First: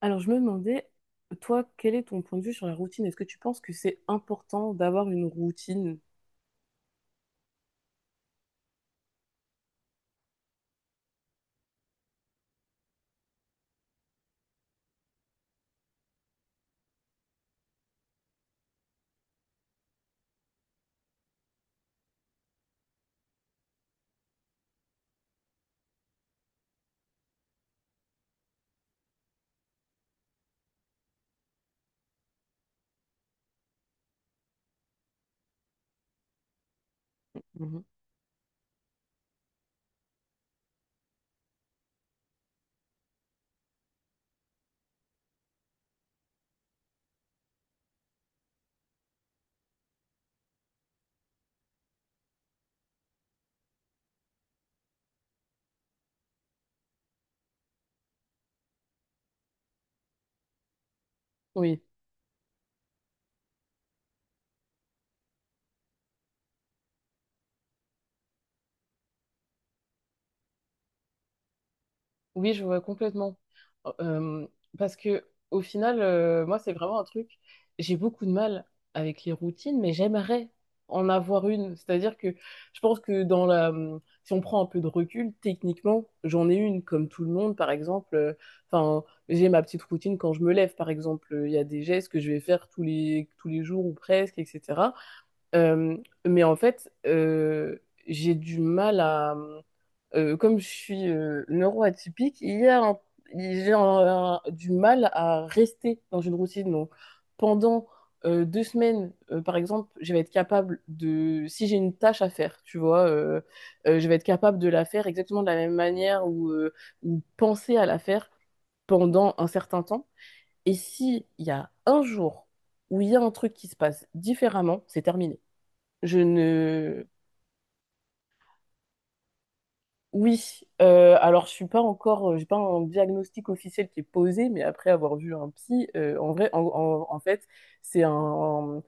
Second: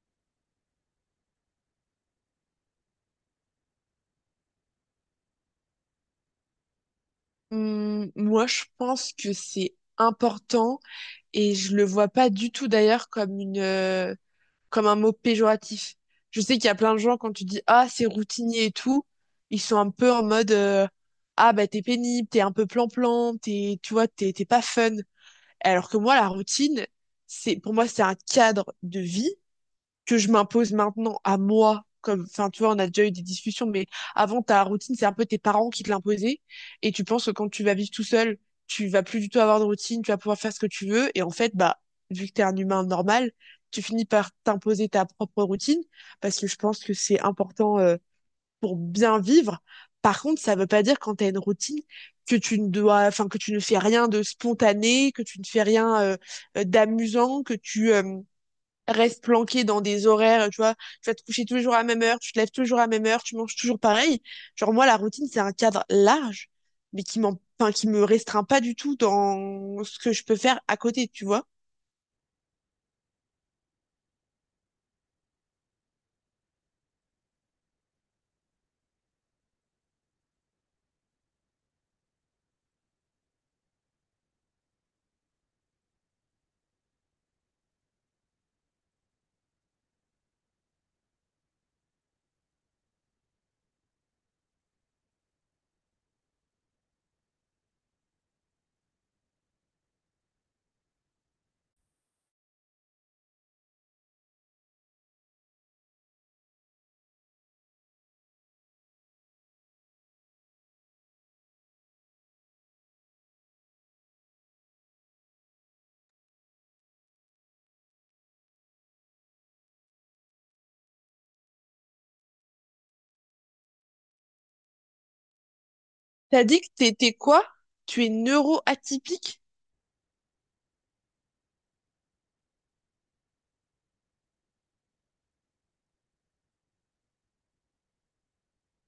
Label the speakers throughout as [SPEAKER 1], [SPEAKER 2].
[SPEAKER 1] Alors, je me demandais, toi, quel est ton point de vue sur la routine? Est-ce que tu penses que c'est important d'avoir une routine?
[SPEAKER 2] Moi, je pense que c'est important et je le vois pas du tout d'ailleurs comme une, comme un mot péjoratif. Je sais qu'il y a plein de gens, quand tu dis ah c'est routinier et tout, ils sont un peu en mode ah bah t'es pénible, t'es un peu plan-plan, t'es, tu vois, t'es pas fun. Alors que moi la routine, c'est pour moi c'est un cadre de vie que je m'impose maintenant à moi. Comme, enfin, tu vois, on a déjà eu des discussions, mais avant, ta routine, c'est un peu tes parents qui te l'imposaient. Et tu penses que quand tu vas
[SPEAKER 1] Mhm.
[SPEAKER 2] vivre tout seul, tu vas plus du tout avoir de routine, tu vas pouvoir faire ce que tu veux. Et en fait, bah, vu que t'es un humain normal, tu finis par t'imposer ta propre routine parce que je pense que c'est important, pour bien vivre. Par contre, ça veut pas dire quand t'as une routine que tu ne dois, enfin, que tu ne fais rien de spontané, que tu ne fais rien, d'amusant, que tu reste planqué dans des horaires, tu vois, tu vas te coucher toujours à
[SPEAKER 1] Oui.
[SPEAKER 2] la même heure, tu te lèves toujours à la même heure, tu manges toujours pareil. Genre moi, la routine, c'est un cadre large, mais qui me restreint pas du tout dans ce que je peux faire à côté, tu vois.
[SPEAKER 1] Oui, je vois complètement. Oh, Euh, Parce que au final, moi, c'est vraiment un truc. J'ai beaucoup de mal avec les routines, mais j'aimerais en avoir une. C'est-à-dire que je pense que dans la, si on prend un peu de recul, techniquement, j'en ai une, comme tout le monde, par exemple. Enfin, j'ai ma petite routine quand je me lève, par exemple. Il y a des gestes que je vais faire tous les jours ou presque, etc. Euh, mais en fait, j'ai du mal à... Comme je suis neuroatypique, il y a un- j'ai du mal à rester dans une routine. Donc, pendant deux semaines, par exemple, je vais être capable de... Si j'ai une tâche à faire, tu vois, je vais être capable de la faire exactement de la même manière ou ou penser à la faire pendant un certain temps. Et si il y a un jour où il y a un truc qui se passe différemment, c'est terminé. Je
[SPEAKER 2] T'as dit que
[SPEAKER 1] ne...
[SPEAKER 2] t'étais quoi? Tu es neuro atypique?
[SPEAKER 1] Oui, alors je suis pas encore, j'ai pas un diagnostic officiel qui est posé, mais après avoir vu un psy, en vrai, en fait, c'est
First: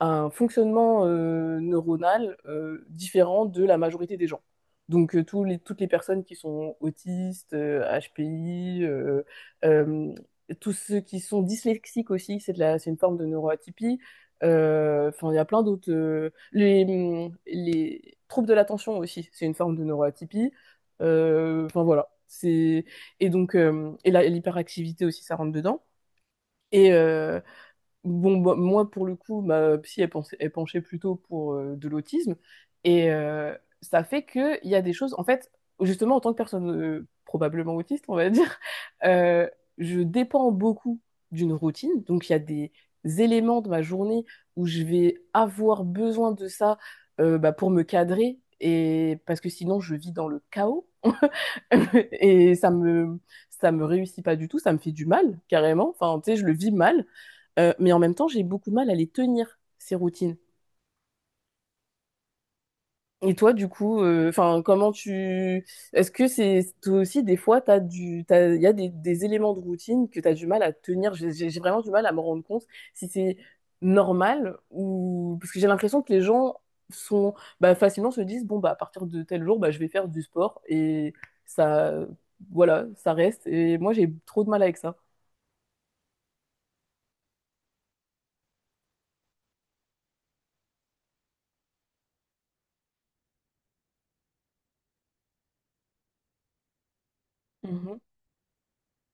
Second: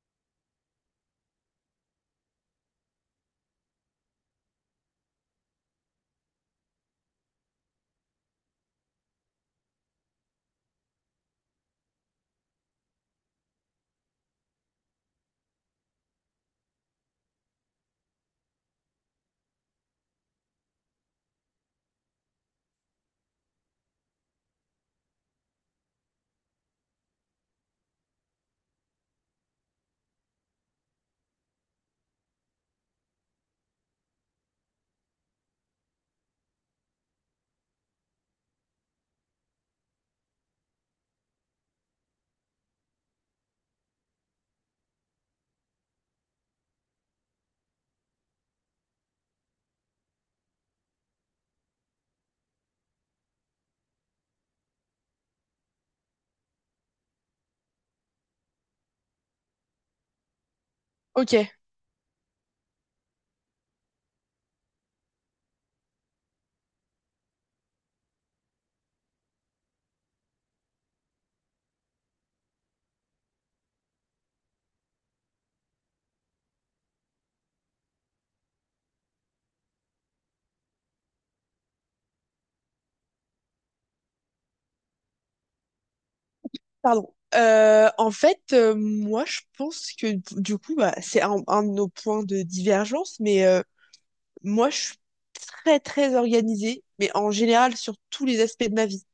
[SPEAKER 1] un fonctionnement neuronal différent de la majorité des gens. Donc toutes les personnes qui sont autistes, HPI, euh, tous ceux qui sont dyslexiques aussi, c'est une forme de neuroatypie. Enfin, il y a plein d'autres. Les, les troubles de l'attention aussi, c'est une forme de neuroatypie. Enfin voilà. C'est et Donc l'hyperactivité aussi, ça rentre dedans. Et, euh, Bon, bah, moi, pour le coup, ma psy, elle, elle penchait plutôt pour de l'autisme. Et ça fait qu'il y a des choses, en fait, justement, en tant que personne probablement autiste, on va dire, euh, je dépends beaucoup d'une routine. Donc, il y a des éléments de ma journée où je vais avoir besoin de ça bah, pour me cadrer. Et parce que sinon, je vis dans le chaos. Et ça me, Ça me réussit pas du tout, ça me fait du mal, carrément. Enfin, tu sais, je le vis mal. Mais en même temps, j'ai beaucoup de mal à les tenir, ces routines.
[SPEAKER 2] Ok,
[SPEAKER 1] Et toi, du coup, enfin, comment tu... Est-ce que c'est toi aussi, des fois, t'as du... t'as... il y a des éléments de routine que tu as du mal à tenir. J'ai vraiment du mal à me rendre compte si c'est normal ou... Parce que j'ai l'impression que les gens sont... Bah, facilement se disent, bon, bah, à partir de tel jour, bah, je vais faire du sport. Et ça... Voilà, ça reste. Et moi, j'ai trop de mal avec ça.
[SPEAKER 2] pardon. En fait, moi, je pense que du coup, bah, c'est un de nos points de divergence, mais moi, je suis très, très organisée, mais en général sur
[SPEAKER 1] Mhm.
[SPEAKER 2] tous les aspects de ma vie.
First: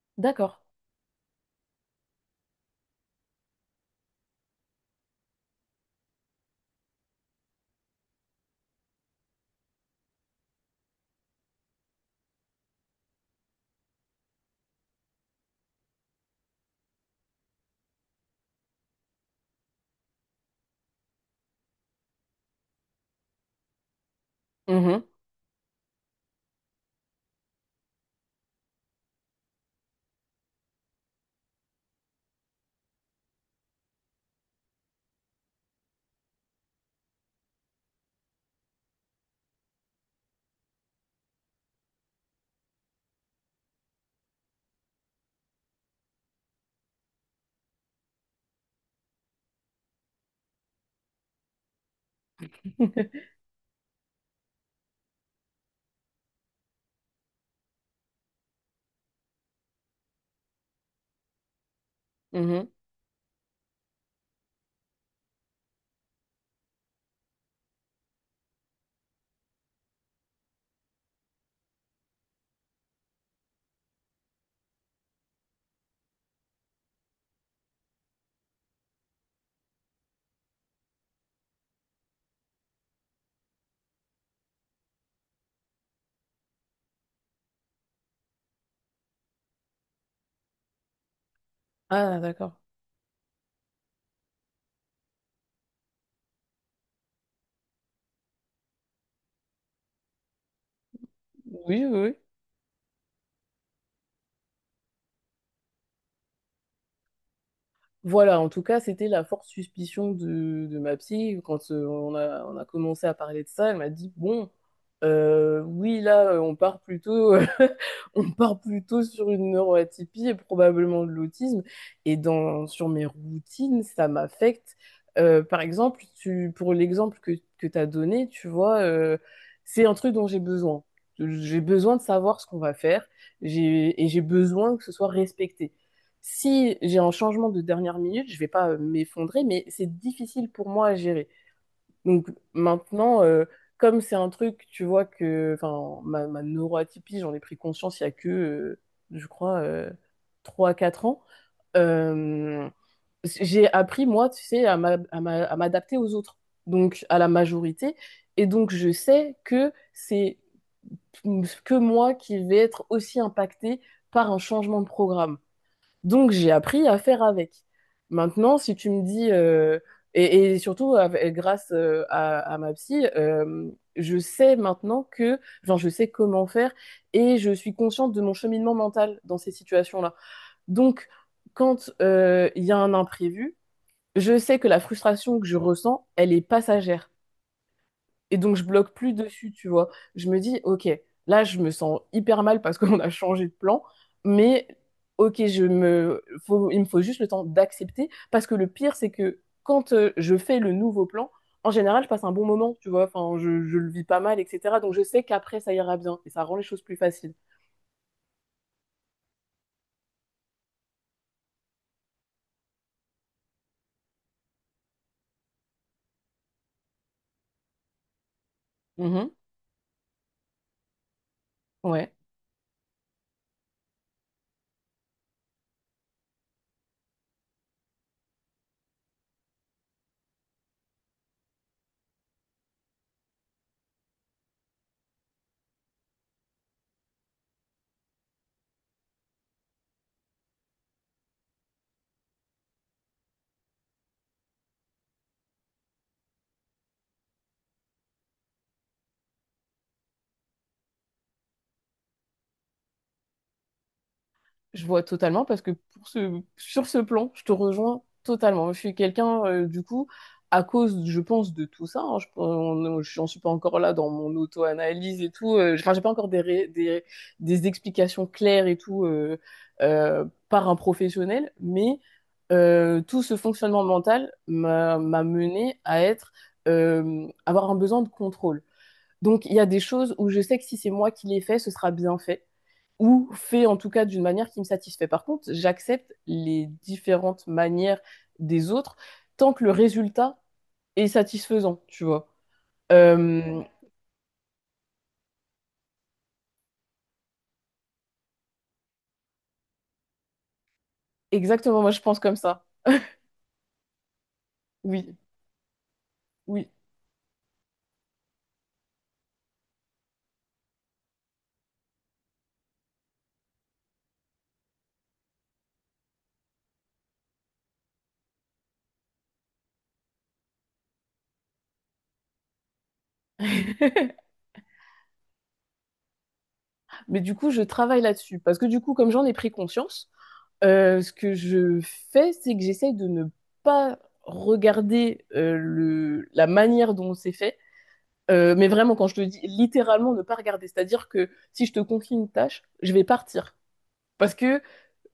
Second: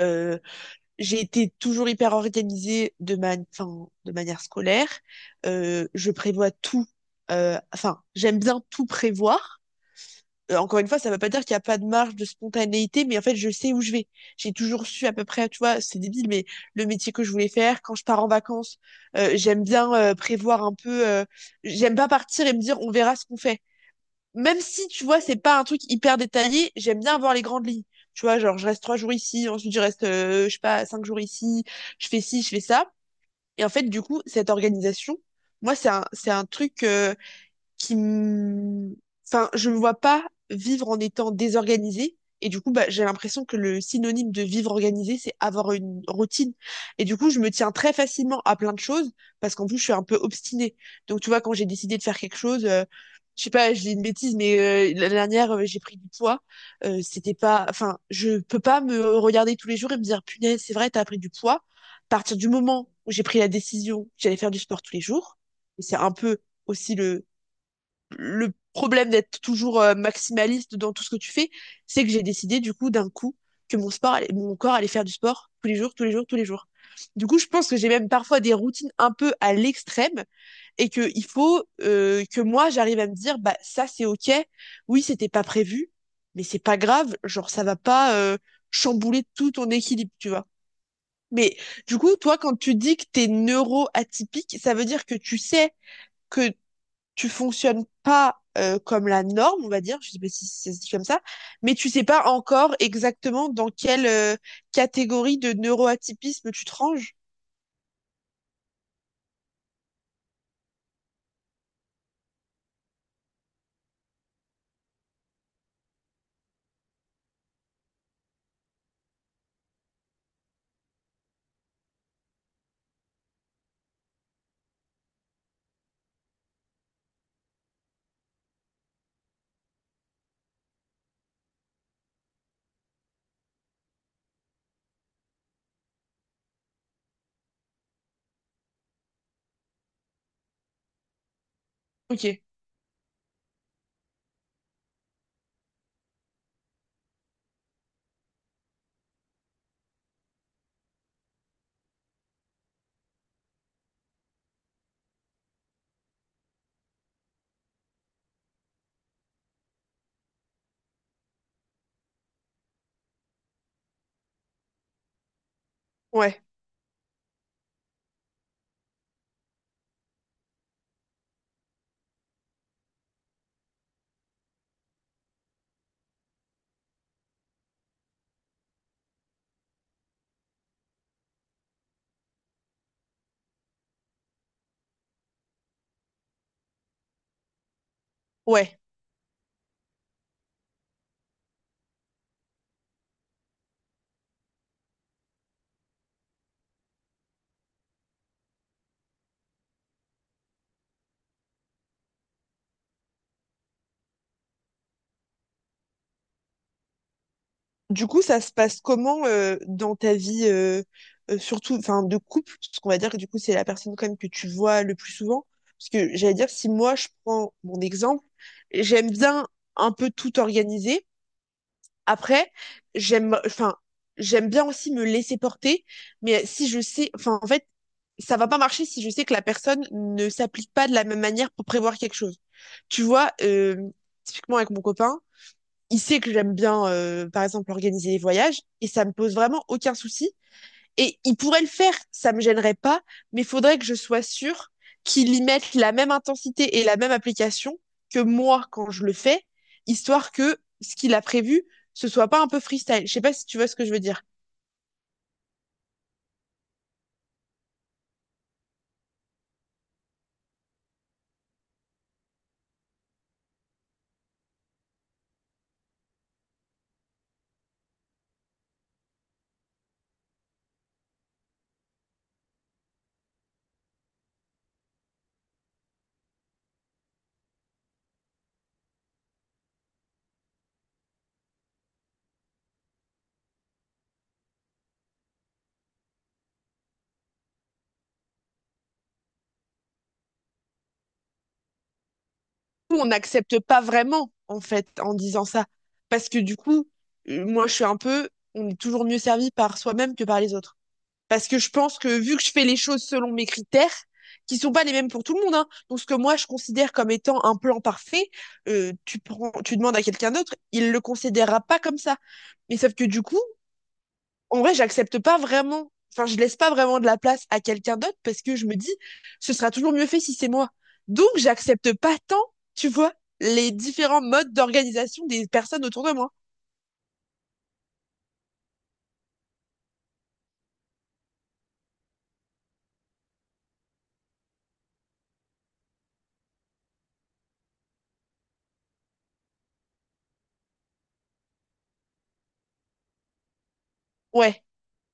[SPEAKER 2] Euh,
[SPEAKER 1] D'accord.
[SPEAKER 2] j'ai été toujours hyper organisée de ma, enfin, de manière scolaire. Je prévois tout. Enfin, j'aime bien tout prévoir. Encore une fois, ça ne veut pas dire qu'il n'y a pas de marge de spontanéité, mais en fait, je sais où je vais. J'ai toujours su à peu près, tu vois, c'est débile, mais le métier que je voulais faire, quand je pars en vacances, j'aime bien prévoir un peu. J'aime pas partir et me dire on verra ce qu'on fait, même si,
[SPEAKER 1] Mhm.
[SPEAKER 2] tu vois, c'est pas un truc hyper détaillé, j'aime bien voir les grandes lignes. Tu vois, genre, je reste trois jours ici, ensuite je reste, je sais pas, cinq jours ici, je fais ci, je fais ça. Et en fait, du coup, cette organisation, moi, c'est c'est un truc, qui m- enfin je me vois pas vivre en étant désorganisée, et du coup bah, j'ai l'impression que le synonyme de vivre organisé, c'est avoir une routine, et du coup je me tiens très facilement à plein de choses parce qu'en plus je suis un peu obstinée. Donc tu vois, quand j'ai décidé de faire quelque chose, je sais pas, je dis une bêtise, mais la dernière j'ai pris du poids. C'était pas, enfin, je peux pas me regarder tous les jours et me dire punaise c'est vrai t'as pris du poids. À partir du
[SPEAKER 1] Mhm.
[SPEAKER 2] moment où j'ai pris la décision que j'allais faire du sport tous les jours, et c'est un peu aussi le problème d'être toujours maximaliste dans tout ce que tu fais, c'est que j'ai décidé du coup d'un coup que mon corps allait faire du sport tous les jours, tous les jours, tous les jours. Du coup, je pense que j'ai même parfois des routines un peu à l'extrême et que il faut que moi j'arrive à me dire bah ça c'est ok, oui c'était pas prévu, mais c'est pas grave, genre ça va pas chambouler tout ton équilibre, tu vois. Mais du coup,
[SPEAKER 1] Ah,
[SPEAKER 2] toi,
[SPEAKER 1] d'accord.
[SPEAKER 2] quand tu dis que t'es neuro-atypique, ça veut dire que tu sais que tu fonctionnes pas comme la norme, on va dire, je sais pas si ça se dit comme ça, mais
[SPEAKER 1] Oui, oui,
[SPEAKER 2] tu sais
[SPEAKER 1] oui.
[SPEAKER 2] pas encore exactement dans quelle catégorie de neuroatypisme tu te ranges.
[SPEAKER 1] Voilà, en tout cas, c'était la forte suspicion de ma psy. Quand on a commencé à parler de ça, elle m'a dit, bon, oui, là, on part plutôt, on part plutôt sur une neuroatypie et probablement de l'autisme. Sur mes routines, ça m'affecte. Par exemple, pour l'exemple que tu as donné, tu vois, c'est un truc dont j'ai besoin. J'ai besoin de savoir ce qu'on va faire, et j'ai besoin que ce soit respecté. Si j'ai un changement de dernière minute, je vais pas m'effondrer, mais c'est difficile pour moi à gérer. Donc
[SPEAKER 2] Ok.
[SPEAKER 1] maintenant, comme c'est un truc, tu vois que, enfin, ma neuroatypie, j'en ai pris conscience il y a je crois, 3 à 4 ans. Euh, j'ai appris, moi, tu sais, à m'adapter aux autres, donc à la majorité. Et donc, je sais que c'est que moi qui vais être aussi impactée par un changement de programme. Donc,
[SPEAKER 2] Ouais,
[SPEAKER 1] j'ai appris à faire avec. Maintenant, si tu me dis, et surtout grâce à ma psy, je sais maintenant que, genre je sais comment faire et je suis consciente de mon cheminement mental dans ces situations-là. Donc, quand il y a un imprévu, je sais que la frustration que je ressens, elle est passagère. Et donc, je
[SPEAKER 2] ouais.
[SPEAKER 1] bloque plus dessus, tu vois. Je me dis, OK, là, je me sens hyper mal parce qu'on a changé de plan, mais OK, je me... il me faut juste le temps d'accepter parce que le pire, c'est que quand je fais le nouveau plan, en général, je passe un bon moment, tu vois. Enfin, je le vis pas mal, etc. Donc, je sais qu'après, ça ira bien et ça rend les choses plus faciles.
[SPEAKER 2] Du coup, ça se passe comment dans ta vie, surtout, enfin, de couple, parce qu'on va dire que du coup, c'est la personne quand même que tu vois le plus souvent. Parce que j'allais dire, si moi je prends mon exemple, j'aime
[SPEAKER 1] Mhm.
[SPEAKER 2] bien un peu tout organiser.
[SPEAKER 1] Ouais.
[SPEAKER 2] Après, j'aime, enfin, j'aime bien aussi me laisser porter, mais si je sais, enfin, en fait, ça va pas marcher si je sais que la personne ne s'applique pas de la même manière pour prévoir quelque chose. Tu vois, typiquement avec mon copain, il sait que j'aime bien, par exemple, organiser les voyages, et ça me pose vraiment aucun souci et il pourrait le faire, ça me gênerait pas, mais il faudrait que je sois sûre qu'il y mette la même intensité et la même application que moi quand je le fais, histoire que ce qu'il a prévu, ce soit pas un peu freestyle. Je sais pas si tu vois ce que je veux dire.
[SPEAKER 1] Je vois totalement parce que pour ce, sur ce plan, je te rejoins totalement. Je suis quelqu'un, du coup, à cause, je pense, de tout ça. Hein, j'en suis pas encore là dans mon auto-analyse et tout. Enfin, j'ai pas encore des explications claires et tout par un professionnel, mais tout ce fonctionnement mental m'a mené à être, avoir un besoin de contrôle. Donc, il y a des choses où je sais que si c'est moi qui les fais, ce sera bien fait ou fait en tout cas d'une manière qui me satisfait. Par contre, j'accepte les différentes manières des autres tant que le résultat est satisfaisant, tu vois.
[SPEAKER 2] Nous, on n'accepte
[SPEAKER 1] Euh,
[SPEAKER 2] pas vraiment, en fait, en disant ça. Parce que du coup, moi, je suis un peu, on est toujours mieux servi par soi-même que par les autres. Parce que je
[SPEAKER 1] Exactement, moi
[SPEAKER 2] pense
[SPEAKER 1] je
[SPEAKER 2] que
[SPEAKER 1] pense
[SPEAKER 2] vu
[SPEAKER 1] comme
[SPEAKER 2] que je
[SPEAKER 1] ça.
[SPEAKER 2] fais les choses selon mes critères, qui sont pas les mêmes
[SPEAKER 1] Oui,
[SPEAKER 2] pour tout le monde, hein. Donc ce que moi je
[SPEAKER 1] oui.
[SPEAKER 2] considère comme étant un plan parfait, tu prends, tu demandes à quelqu'un d'autre, il le considérera pas comme ça. Mais sauf que du coup, en vrai, j'accepte pas vraiment, enfin, je laisse pas vraiment de la place à quelqu'un d'autre, parce que je me dis, ce sera toujours mieux fait si c'est moi. Donc, j'accepte pas tant, tu vois, les différents modes d'organisation des personnes autour de moi.
[SPEAKER 1] Mais du coup, je travaille là-dessus parce que du coup, comme j'en ai pris conscience, ce que je fais, c'est que j'essaye de ne pas regarder la manière dont c'est fait, mais vraiment, quand je te dis littéralement ne pas regarder, c'est-à-dire que si je te confie une tâche, je vais partir. Parce que
[SPEAKER 2] Ouais,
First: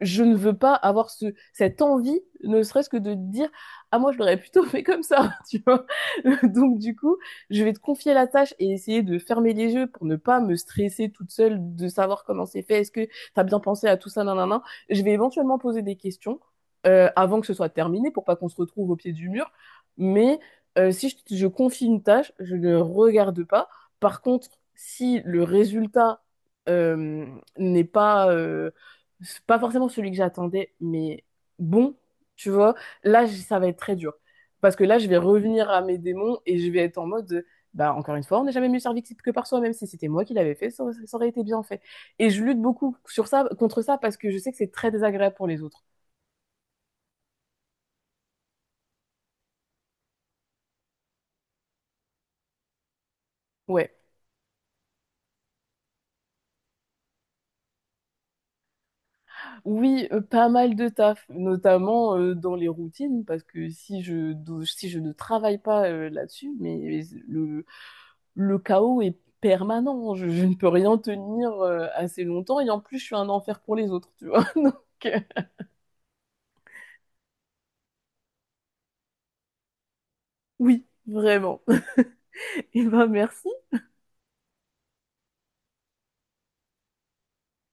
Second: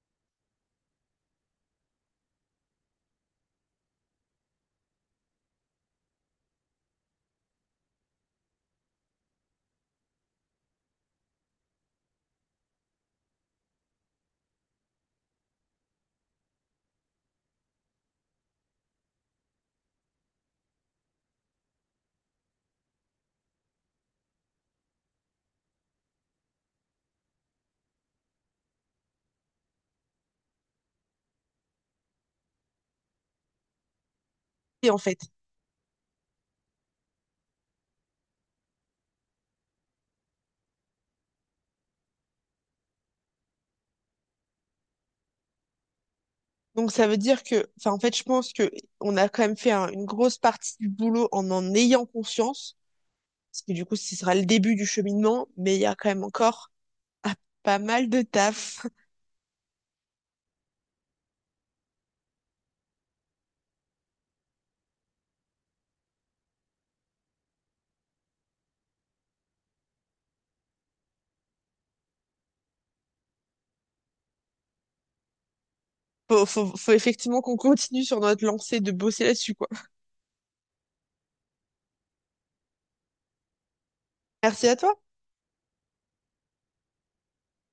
[SPEAKER 1] je ne veux pas avoir cette envie, ne serait-ce que de dire: ah, moi, je l'aurais plutôt fait comme ça, tu vois. Donc, du coup, je vais te confier la tâche et essayer de fermer les yeux pour ne pas me stresser toute seule de savoir comment c'est fait. Est-ce que t'as bien pensé à tout ça, nan, nan, nan. Je vais éventuellement poser des questions avant que ce soit terminé pour pas qu'on se retrouve au pied du mur. Mais si je confie une tâche, je ne regarde pas. Par contre, si le résultat euh, n'est pas c'est pas forcément celui que j'attendais, mais bon, tu vois, là, ça va être très dur. Parce que
[SPEAKER 2] et en
[SPEAKER 1] là, je vais
[SPEAKER 2] fait.
[SPEAKER 1] revenir à mes démons et je vais être en mode, bah, encore une fois, on n'est jamais mieux servi que par soi, même si c'était moi qui l'avais fait, ça aurait été bien fait. Et je lutte beaucoup contre ça parce que je sais que c'est très désagréable pour les autres.
[SPEAKER 2] Donc ça veut dire que, enfin en fait je pense que on a quand même fait une grosse partie du boulot en en ayant conscience, parce que du
[SPEAKER 1] Ouais.
[SPEAKER 2] coup ce sera le début du cheminement, mais il y a quand même encore ah, pas mal de taf.
[SPEAKER 1] Oui, pas mal de taf, notamment dans les routines, parce que si si je ne travaille pas là-dessus, mais le, le chaos est permanent. Je ne peux rien tenir assez longtemps. Et en plus, je suis un enfer pour les autres, tu vois. Donc, euh,
[SPEAKER 2] Faut, faut, faut effectivement qu'on continue sur notre lancée de bosser là-dessus, quoi.
[SPEAKER 1] oui, vraiment. Et ben, merci.
[SPEAKER 2] Merci à toi.